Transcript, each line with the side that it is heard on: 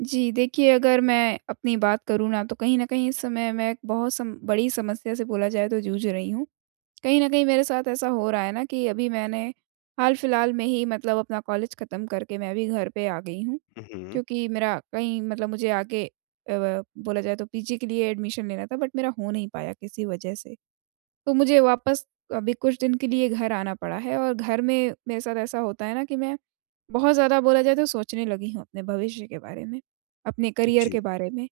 right: जी, देखिए अगर मैं अपनी बात करूँ ना, तो कहीं न कहीं इस समय मैं एक बहुत सम बड़ी समस्या से बोला जाए तो जूझ रही हूँ। कहीं न कहीं मेरे साथ ऐसा हो रहा है ना कि अभी मैंने हाल-फिलहाल में ही मतलब अपना कॉलेज खत्म करके मैं भी घर पे आ गई हूँ,
left: हुँ, हुँ।
right: क्योंकि मेरा कहीं मतलब मुझे आगे अ, व बोला जाए तो पीजी के लिए एडमिशन लेना था बट मेरा हो नहीं पाया किसी वजह से। तो मुझे वापस अभी कुछ दिन के लिए घर आना पड़ा है और घर में मेरे साथ ऐसा होता है ना कि मैं बहुत ज़्यादा बोला जाए तो सोचने लगी हूँ अपने भविष्य के बारे में, अपने करियर के
left: जी।
right: बारे में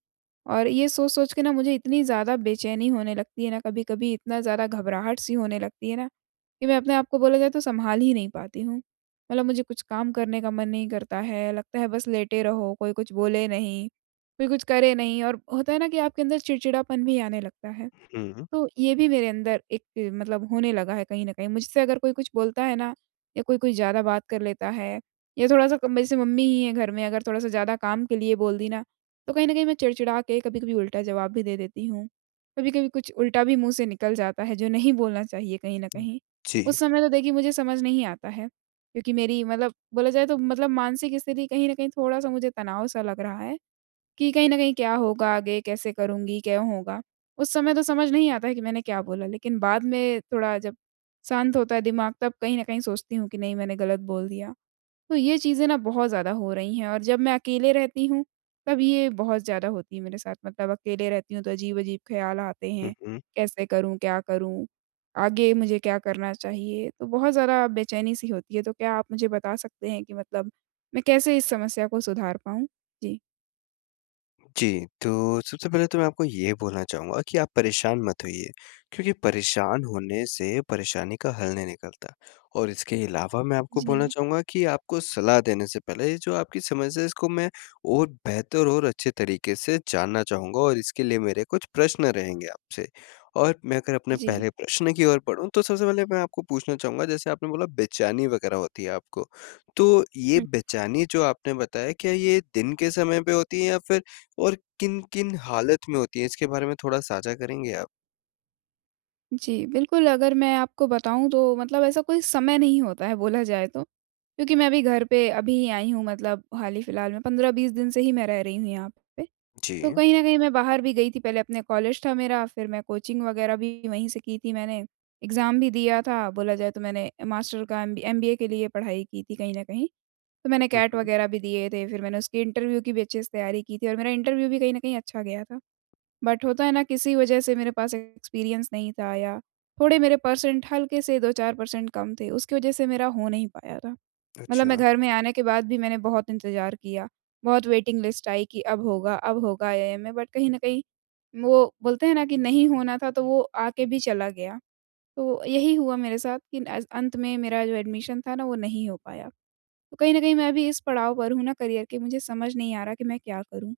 right: और ये सोच-सोच के ना मुझे इतनी ज़्यादा बेचैनी होने लगती है ना कभी-कभी इतना ज़्यादा घबराहट-सी होने लगती है ना कि मैं अपने आप को बोला जाए तो सँभाल ही नहीं पाती हूँ। मतलब मुझे कुछ काम करने का मन नहीं करता है, लगता है बस लेटे रहो, कोई कुछ बोले नहीं, कोई कुछ करे नहीं और होता है ना कि आपके अंदर चिड़चिड़ापन भी आने लगता है,
left: हुँ।
right: तो ये भी मेरे अंदर एक मतलब होने लगा है कहीं न कहीं। मुझसे अगर कोई कुछ बोलता है ना या कोई-कोई ज़्यादा बात कर लेता है या थोड़ा-सा अब जैसे मम्मी ही है घर में अगर थोड़ा-सा ज़्यादा काम के लिए बोल दी ना, तो कहीं न कहीं मैं चिड़-चिड़ा के कभी-कभी उल्टा जवाब भी दे देती हूँ, कभी-कभी कुछ उल्टा भी मुँह से निकल जाता है जो नहीं बोलना चाहिए कहीं न कहीं।
left: जी।
right: उस समय तो देखिए मुझे समझ नहीं आता है क्योंकि मेरी मतलब बोला जाए तो मतलब मानसिक स्थिति कहीं न कहीं थोड़ा-सा मुझे तनाव सा लग रहा है कि कहीं न कहीं क्या होगा आगे? कैसे करूँगी? क्यों होगा? उस समय तो समझ नहीं आता है कि मैंने क्या बोला लेकिन बाद में थोड़ा जब शांत होता है दिमाग तब कहीं न कहीं सोचती हूँ कि नहीं मैंने गलत बोल दिया। तो ये चीज़ें ना बहुत ज़्यादा हो रही हैं और जब मैं अकेले रहती हूँ, तब ये बहुत ज़्यादा होती है मेरे साथ मतलब अकेले रहती हूँ, तो अजीब-अजीब ख़याल आते
left: हुँ,
right: हैं।
left: हुँ।
right: कैसे करूँ? क्या करूँ? आगे मुझे क्या करना चाहिए? तो बहुत ज़्यादा बेचैनी-सी होती है। तो क्या आप मुझे बता सकते हैं कि मतलब मैं कैसे इस समस्या को सुधार पाऊँ? जी।
left: जी, तो सबसे पहले तो मैं आपको ये बोलना चाहूँगा कि आप परेशान मत होइए क्योंकि परेशान होने से परेशानी का हल नहीं निकलता। और इसके अलावा मैं आपको बोलना
right: जी।
left: चाहूँगा कि आपको सलाह देने से पहले ये जो आपकी समस्या है इसको मैं और बेहतर और अच्छे तरीक़े से जानना चाहूँगा और इसके लिए मेरे कुछ प्रश्न रहेंगे आपसे। और मैं अगर अपने
right: जी।
left: पहले प्रश्न की ओर बढ़ूँ तो सबसे पहले मैं आपको पूछना चाहूँगा जैसे आपने बोला बेचैनी वग़ैरह होती है आपको, तो ये
right: हुँ।
left: बेचैनी जो आपने बताया क्या ये दिन के समय पे होती है या फिर और किन-किन हालत में होती है? इसके बारे में थोड़ा साझा करेंगे आप?
right: जी, बिल्कुल, अगर मैं आपको बताऊँ तो मतलब ऐसा कोई समय नहीं होता है बोला जाए तो, क्योंकि मैं अभी घर पे अभी ही आई हूँ मतलब हाल ही फिलहाल में, 15-20 दिन से ही मैं रह रही हूँ यहाँ पे। तो
left: जी।
right: कहीं न कहीं मैं बाहर भी गई थी, पहले अपने कॉलेज था मेरा, फिर मैं कोचिंग वग़ैरह भी वहीं से की थी मैंने एग्ज़ाम भी दिया था। बोला जाए तो मैंने मास्टर का एमबी एमबीए के लिए पढ़ाई की थी कहीं न कहीं, तो मैंने
left: हुँ,
right: कैट
left: हुँ।
right: वग़ैरह भी दिए थे फिर मैंने उसकी इंटरव्यू की भी अच्छे से तैयारी की थी और मेरा इंटरव्यू भी कहीं न कहीं अच्छा गया था। बट होता है ना किसी वजह से मेरे पास एक्सपीरियंस नहीं था या थोड़े मेरे पर्सेंट हल्के से 2-4 पर्सेंट कम थे, उसकी वजह से मेरा हो नहीं पाया था। मतलब मैं
left: अच्छा।
right: घर में आने के बाद भी मैंने बहुत इंतज़ार किया, बहुत वेटिंग लिस्ट आई कि अब होगा, अब होगा आईआईएम में बट कहीं न कहीं वो बोलते हैं ना कि नहीं होना था, तो वो आके भी चला गया। तो यही हुआ मेरे साथ कि नैज़ अंत में मेरा जो एडमिशन था ना वो नहीं हो पाया। तो कहीं न कहीं मैं भी इस पड़ाव पर हूँ ना करियर के मुझे समझ नहीं आ रहा कि मैं क्या करूँ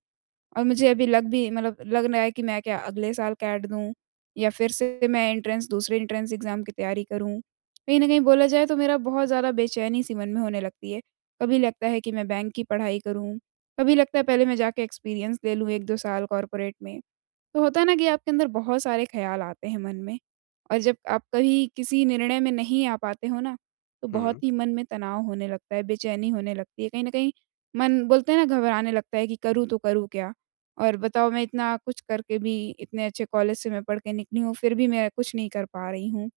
right: और मुझे अभी लग भी मतलब लग ना है कि मैं क्या अगले साल कैट दूँ? या फिर से मैं एंट्रेंस दूसरे एंट्रेंस एग्ज़ाम की तैयारी करूँ? कहीं न कहीं बोला जाए तो मेरा बहुत ज़्यादा बेचैनी-सी मन में होने लगती है। कभी लगता है कि मैं बैंक की पढ़ाई करूँ, कभी लगता है पहले मैं जाके एक्सपीरियंस ले लूँ 1-2 साल कॉर्पोरेट में, तो होता है ना कि आपके अंदर बहुत सारे ख़याल आते हैं मन में, और जब आप कहीं किसी निर्णय में नहीं आ पाते हो ना, तो बहुत
left: हुँ।
right: ही मन में तनाव होने लगता है, बेचैनी होने लगती है कहीं न कहीं मन बोलते हैं ना घबराने लगता है कि करूँ तो करूँ क्या? और बताओ मैं इतना कुछ करके भी इतने अच्छे कॉलेज से मैं पढ़ के निकली हूँ फिर भी मैं कुछ नहीं कर पा रही हूँ।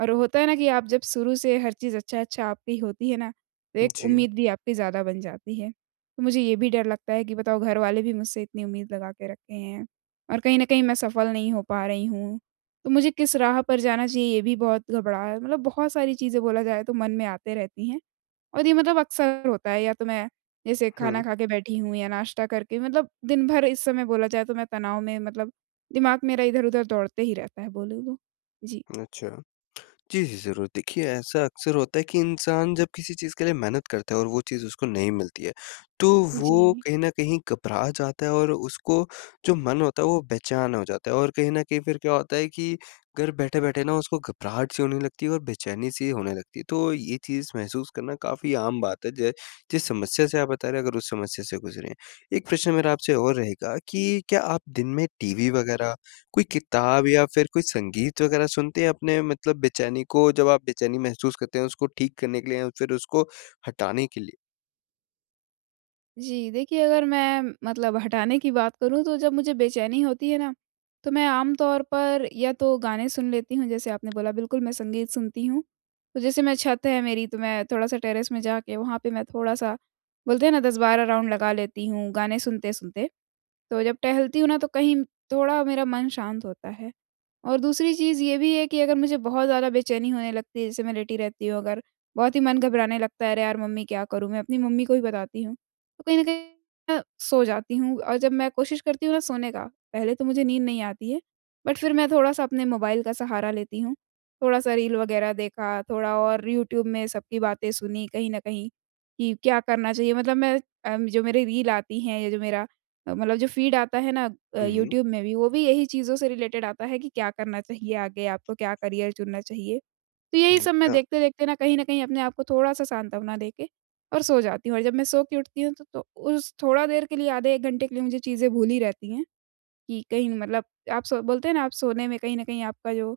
right: और होता है ना कि आप जब शुरू से हर चीज़ अच्छा-अच्छा आपकी होती है ना तो एक
left: जी।
right: उम्मीद भी आपकी ज़्यादा बन जाती है, तो मुझे ये भी डर लगता है कि बताओ घरवाले भी मुझसे इतनी उम्मीद लगा के रखे हैं, और कहीं न कहीं मैं सफल नहीं हो पा रही हूँ, तो मुझे किस राह पर जाना चाहिए ये भी बहुत घबरा मतलब बहुत सारी चीज़ें बोला जाए तो मन में आते रहती हैं। और ये मतलब अक्सर होता है या तो मैं जैसे खाना
left: हुँ।
right: खा के बैठी हूँ या नाश्ता करके मतलब दिन-भर इस समय बोला जाए तो मैं तनाव में मतलब दिमाग़ मेरा इधर-उधर दौड़ते ही रहता है बोलूँ तो। जी।
left: अच्छा। जी, जी ज़रूर। देखिए, ऐसा अक्सर होता है कि इंसान जब किसी चीज़ के लिए मेहनत करता है और वो चीज़ उसको नहीं मिलती है, तो वो
right: जी।
left: कहीं न कहीं घबरा जाता है और उसको जो मन होता है, वो बेचैन हो जाता है। और कहीं न कहीं फिर क्या होता है कि घर बैठे-बैठे ना उसको घबराहट सी होने लगती है और बेचैनी-सी होने लगती है, तो ये चीज़ महसूस करना काफ़ी आम बात है। जो जिस समस्या से आप बता रहे हो, अगर उस समस्या से गुजरें, एक प्रश्न मेरा आपसे और रहेगा कि क्या आप दिन में टीवी वग़ैरह, कोई किताब या फिर कोई संगीत वग़ैरह सुनते हैं अपने मतलब बेचैनी को जब आप बेचैनी महसूस करते हैं, उसको ठीक करने के लिए या फिर उसको हटाने के लिए?
right: जी, देखिए अगर मैं मतलब हटाने की बात करूँ, तो जब मुझे बेचैनी होती है ना, तो मैं आम तौर पर या तो गाने सुन लेती हूँ, जैसे आपने बोला, बिल्कुल, मैं संगीत सुनती हूँ। तो जैसे मैं छत है मेरी, तो मैं थोड़ा-सा टेरेस में जाके वहाँ पे मैं थोड़ा-सा, बोलते हैं ना 10-12 राउंड लगा लेती हूँ गाने सुनते-सुनते। तो जब टहलती हूँ ना, तो कहीं थोड़ा मेरा मन शांत होता है। और दूसरी चीज़ ये भी है कि अगर मुझे बहुत ज़्यादा बेचैनी होने लगती है, जैसे मैं लेटी रहती हूँ अगर, बहुत ही मन घबराने लगता है, "अरे यार मम्मी, क्या करूँ मैं?" अपनी मम्मी को ही बताती हूँ। तो कहीं न कहीं अ, सो जाती हूँ, और जब मैं कोशिश करती हूँ ना सोने का, पहले तो मुझे नींद नहीं आती है। बट फिर मैं थोड़ा-सा अपने मोबाइल का सहारा लेती हूँ, थोड़ा-सा रील वगैरह देखा, थोड़ा और यूट्यूब में सबकी बातें सुनी कहीं न कहीं कि क्या करना चाहिए। मतलब मैं अ, जो मेरी रील आती हैं या जो मेरा अ, मतलब जो फीड आता है ना अ,
left: हुँ, हुँ।
right: यूट्यूब में भी, वो भी यही चीज़ों से रिलेटेड आता है कि क्या करना चाहिए आगे आपको, क्या करियर चुनना चाहिए। तो यही सब मैं
left: अच्छा।
right: देखते-देखते ना कहीं न कहीं अपने आप को थोड़ा-सा सांत्वना देके और सो जाती हूँ। और जब मैं सो के उठती हूँ, तो तो उस थोड़ा देर के लिए, आधे-1 घंटे के लिए मुझे चीज़ें भूली रहती हैं कि कहीं मतलब आप सो बोलते हैं ना, आप सोने में कहीं न कहीं आपका जो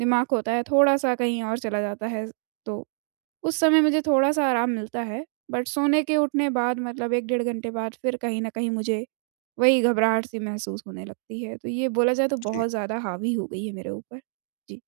right: दिमाग होता है, थोड़ा-सा कहीं और चला जाता है। तो उस समय मुझे थोड़ा-सा आराम मिलता है, बट सोने के उठने बाद, मतलब 1 डेढ़ घंटे बाद, फिर कहीं न कहीं मुझे वही घबराहट-सी महसूस होने लगती है। तो ये बोला जाए तो
left: जी।
right: बहुत ज़्यादा हावी हो गई है मेरे ऊपर। जी।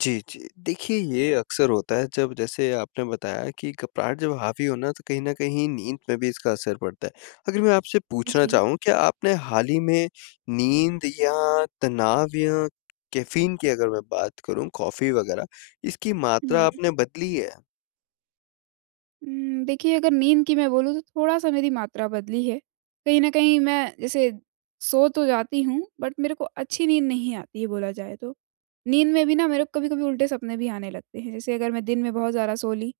left: जी, जी। देखिए, ये अक्सर होता है जब जैसे आपने बताया कि घबराहट जब हावी हो ना, तो कहीं न कहीं नींद में भी इसका असर पड़ता है। अगर मैं आपसे पूछना
right: जी।
left: चाहूँ, क्या आपने हाल ही में नींद या तनाव या कैफ़ीन की अगर मैं बात करूँ कॉफ़ी वगैरह इसकी मात्रा
right: हुँ।
left: आपने बदली है?
right: हुँ, देखिए अगर नींद की मैं बोलूँ तो थोड़ा-सा मेरी मात्रा बदली है, कहीं न कहीं मैं जैसे सो तो जाती हूँ, बट मेरे को अच्छी नींद नहीं आती, बोला जाए तो। नींद में भी ना मेरे को कभी-कभी उल्टे सपने भी आने लगते हैं, जैसे अगर मैं दिन में बहुत ज़्यादा सो ली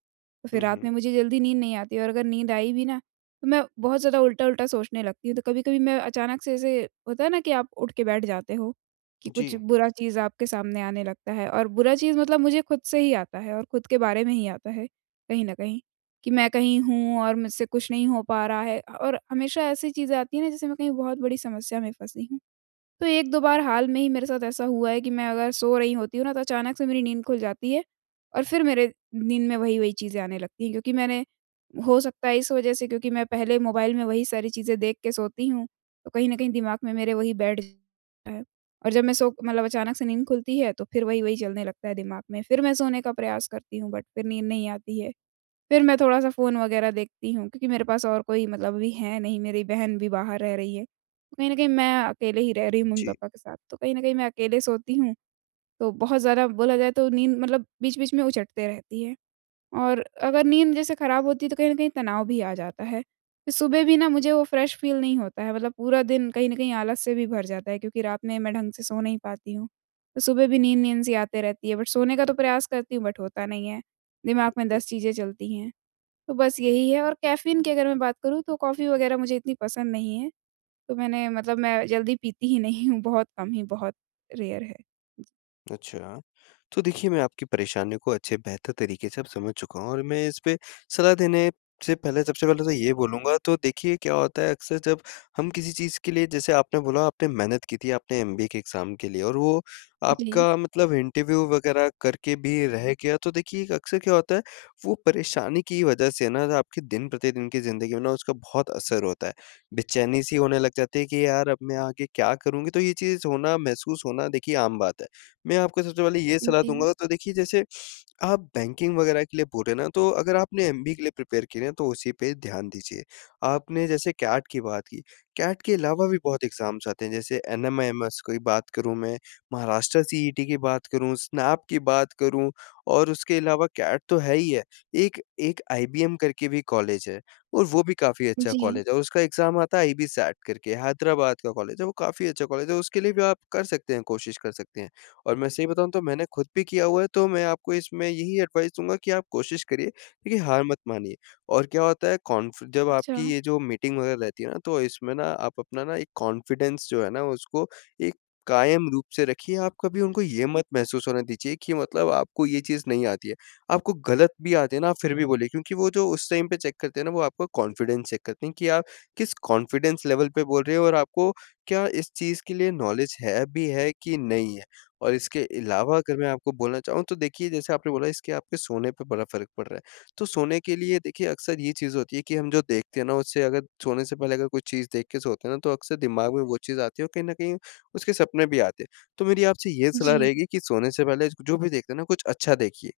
right: तो फिर
left: हुँ,
right: रात
left: हुँ।
right: में मुझे जल्दी नींद नहीं आती और अगर नींद आई भी ना तो मैं बहुत ज़्यादा उल्टा-उल्टा सोचने लगती हूँ। तो कभी-कभी मैं अचानक से ऐसे होता है ना कि आप उठ के बैठ जाते हो, कि कुछ
left: जी।
right: बुरा चीज़ आपके सामने आने लगता है और बुरा चीज़ मतलब मुझे खुद से ही आता है और खुद के बारे में ही आता है कहीं न कहीं, कि मैं कहीं हूँ और मुझसे कुछ नहीं हो पा रहा है अ, और हमेशा ऐसी चीज़ें आती हैं ना जैसे मैं कहीं बहुत बड़ी समस्या में फँसी हूँ। तो 1-2 बार हाल में ही मेरे साथ ऐसा हुआ है कि मैं अगर सो रही होती हूँ ना तो अचानक से मेरी नींद खुल जाती है और फिर मेरे नींद में वही-वही चीज़ें आने लगती हैं, क्योंकि मैंने हो सकता है इस वजह से क्योंकि मैं पहले मोबाइल में वही सारी चीज़ें देख के सोती हूँ, तो कहीं न कहीं दिमाग में मेरे वही बैठ है और जब मैं सो मतलब अचानक से नींद खुलती है तो फिर वही-वही चलने लगता है दिमाग में, फिर मैं सोने का प्रयास करती हूँ बट फिर नींद नहीं आती है, फिर मैं थोड़ा-सा फ़ोन वगैरह देखती हूँ क्योंकि मेरे पास और कोई मतलब अभी है नहीं, मेरी बहन भी बाहर रह रही है। कहीं न कहीं मैं अकेले ही रह रही हूँ
left: जी।
right: मम्मी-पापा के साथ। तो कहीं न कहीं मैं अकेले सोती हूँ, तो बहुत ज़्यादा बोला जाए तो नींद मतलब बीच-बीच में उचटते रहती है। और अगर नींद जैसे खराब होती तो कहीं न कहीं तनाव भी आ जाता है। फिर सुबह भी ना मुझे वो फ्रेश फील नहीं होता है, मतलब पूरा दिन कहीं न कहीं आलस से भी भर जाता है क्योंकि रात में मैं ढंग से सो नहीं पाती हूँ तो सुबह भी नींद-नींद सी आते रहती है। बट सोने का तो प्रयास करती हूँ बट होता नहीं है। दिमाग में
left: जी।
right: 10 चीज़ें चलती हैं, तो बस यही है और कैफ़ीन की अगर मैं बात करूँ तो कॉफ़ी वगैरह मुझे इतनी पसंद नहीं है। तो मैंने मतलब मैं जल्दी पीती ही नहीं हूँ, बहुत कम ही, बहुत रेयर है। जी।
left: अच्छा। तो देखिए, मैं आपकी परेशानी को अच्छे बेहतर तरीके से अब समझ चुका हूँ और मैं इसपे सलाह देने से पहले सबसे पहले तो ये बोलूँगा, तो देखिए क्या होता है अक्सर जब हम किसी चीज़ के लिए जैसे आपने बोला आपने मेहनत की थी, आपने एमबीए के एग्ज़ाम के लिए और वो
right: जी।
left: आपका मतलब इंटरव्यू वगैरह करके भी रह गया। तो देखिए, एक अक्सर क्या होता है, वो परेशानी की वजह से ना, जो आपके दिन-प्रतिदिन की ज़िंदगी में ना उसका बहुत असर होता है, बेचैनी-सी होने लग जाते है कि यार, अब मैं आगे क्या करूँगी? तो ये चीज़ होना महसूस होना देखिए आम बात है। मैं आपको सबसे पहले ये सलाह
right: जी।
left: दूँगा, तो देखिए जैसे, आप बैंकिंग वगैरह के लिए बोल रहे ना, तो अगर आपने एमबीए के लिए प्रिपेयर किया है ना, तो उसी पे ध्यान दीजिए। आपने जैसे कैट की बात की, कैट के अलावा भी बहुत एग्ज़ाम्स आते हैं, जैसे एनमेएमस कोई बात करूँ मैं, महाराष्ट्र सीईटी की बात करूँ, स्नैप की बात करूँ और उसके अलावा कैट तो है ही है, एक एक आईबीएम करके भी कॉलेज है और वो भी काफ़ी अच्छा
right: जी।
left: कॉलेज है, औ उसका एग्ज़ाम आता है आईबीसैट करके, हैदराबाद का कॉलेज है। वो काफ़ी अच्छा कॉलेज है, उसके लिए भी आप कर सकते हैं कोशिश कर सकते हैं, और मैं सही बताऊँ तो मैंने खुद भी किया हुआ है तो मैं आपको इसमें यही एडवाइस दूँगा कि आप कोशिश करिए। देखिए, हार मत मानिए और क्या होता है कॉन्फि जब आपकी
right: अच्छा।
left: ये जो मीटिंग वगैरह रहती है ना, तो इसमें ना आप अपना ना एक कॉन्फिडेंस जो है ना, उसको एक कायम रूप से रखिए, आप कभी उनको ये मत महसूस होने दीजिए कि मतलब आपको ये चीज़ नहीं आती है। आपको गलत भी आते हैं ना, आप फिर भी बोलिए, क्योंकि वो जो उस टाइम पे चेक करते हैं ना, वो आपका कॉन्फिडेंस चेक करते हैं, कि आप किस कॉन्फिडेंस लेवल पे बोल रहे हो और आपको क्या इस चीज़ के लिए नॉलेज है भी है कि नहीं है? और इसके अलावा अगर मैं आपको बोलना चाहूँ, तो देखिए जैसे आपने बोला इसके आपके सोने पे बड़ा फ़र्क पड़ रहा है। तो सोने के लिए देखिए अक्सर ये चीज़ होती है कि हम जो देखते हैं ना, उससे अगर सोने से पहले अगर कोई चीज़ देख के सोते हैं ना, तो अक्सर दिमाग में वो चीज़ आती है और कहीं न कहीं उसके सपने भी आते हैं। तो मेरी आपसे ये सलाह
right: जी।
left: रहेगी कि, सोने से पहले जो भी देखते हैं ना कुछ अच्छा देखिए,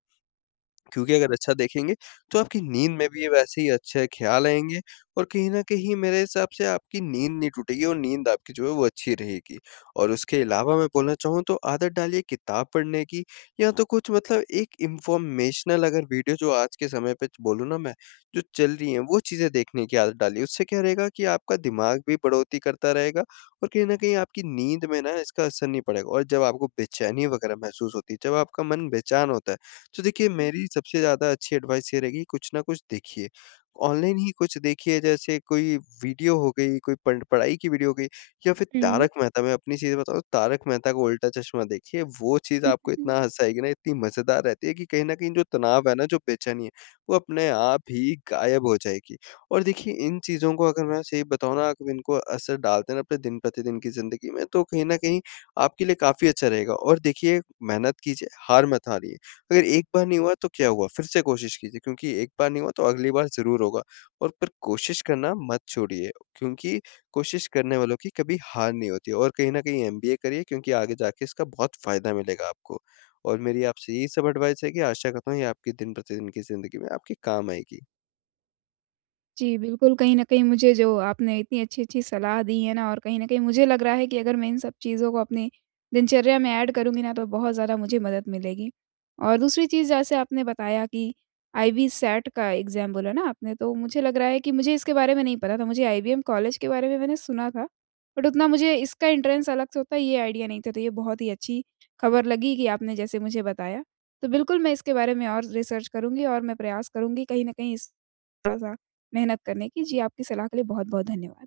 left: क्योंकि अगर अच्छा देखेंगे, तो आपकी नींद में भी ये वैसे ही अच्छे ख्याल आएँगे और कहीं न कहीं मेरे हिसाब से आपकी नींद नहीं टूटेगी और नींद आपकी जो है वो अच्छी रहेगी। और उसके अलावा मैं बोलना चाहूँ तो आदत डालिए किताब पढ़ने की या तो कुछ मतलब एक इन्फ़ॉर्मेशनल अगर वीडियो जो आज के समय पे च बोलूँ ना मैं, जो चल रही हैं, वो चीज़ें देखने की आदत डालिए। उससे क्या रहेगा कि आपका दिमाग भी बढ़ोत्तरी करता रहेगा और कहीं न कहीं आपकी नींद में ना इसका असर नहीं पड़ेगा और जब आपको बेचैनी वगैरह महसूस होती है, जब आपका मन बेचैन होता है, तो देखिए मेरी सबसे ज़्यादा अच्छी एडवाइस ये रहेगी, कुछ ना कुछ देखिए। ऑनलाइन ही कुछ देखिए जैसे कोई वीडियो हो गई, कोई पढ़ पढ़ाई की वीडियो हो गई या फिर
right: हुँ।
left: तारक मेहता मैं अपनी चीज़ें बताऊँ तारक मेहता का उल्टा-चश्मा देखिए, वो चीज़
right: हुँ,
left: आपको
right: हुँ,
left: इतना
right: हुँ।
left: हँसाएगी ना, इतनी मज़ेदार रहती है कि कहीं न कहीं जो तनाव है ना, जो बेचैनी है, वो अपने आप ही गायब हो जाएगी। और देखिए, इन चीज़ों को अगर मैं सही बताऊँ ना अगर इनको असर डालते हैं ना अपने दिन-प्रतिदिन की ज़िंदगी में, तो कहीं न कहीं आपके लिए काफ़ी अच्छा रहेगा और देखिए मेहनत कीजिए, हार मत हारिए। अगर एक बार नहीं हुआ, तो क्या हुआ? फिर से कोशिश कीजिए, क्योंकि एक बार नहीं हुआ तो अगली बार ज़रूर होगा और फिर कोशिश करना मत छोड़िए, क्योंकि कोशिश करने वालों की कभी हार नहीं होती और कहीं न कहीं एमबीए करिए, क्योंकि आगे जाके इसका बहुत फ़ायदा मिलेगा आपको। और मेरी आपसे यही सब एडवाइस है कि आशा करता हूँ ये आपकी दिन-प्रतिदिन की ज़िंदगी में आपके काम आएगी।
right: जी, बिल्कुल। कहीं न कहीं मुझे जो आपने इतनी अच्छी-अच्छी सलाह दी है ना और कहीं न कहीं मुझे लग रहा है कि अगर मैं इन सब चीज़ों को अपनी दिनचर्या में एड करूँगी ना, तो बहुत ज़्यादा मुझे मदद मिलेगी। और दूसरी चीज़ जैसे आपने बताया कि आईबीसैट का एग्ज़ाम बोला ना आपने, तो मुझे लग रहा है कि मुझे इसके बारे में नहीं पता था, मुझे आईबीएम कॉलेज के बारे में मैंने सुना था। बट उतना मुझे इसका एंट्रेंस अलग से होता है, ये आइडिया नहीं था, तो ये बहुत ही अच्छी खबर लगी कि आपने जैसे मुझे बताया। तो बिल्कुल, मैं इसके बारे में और रिसर्च करूँगी और मैं प्रयास करूँगी कहीं न कहीं इस थोड़ा-सा मेहनत करने की। जी, आपकी सलाह के लिए बहुत-बहुत धन्यवाद।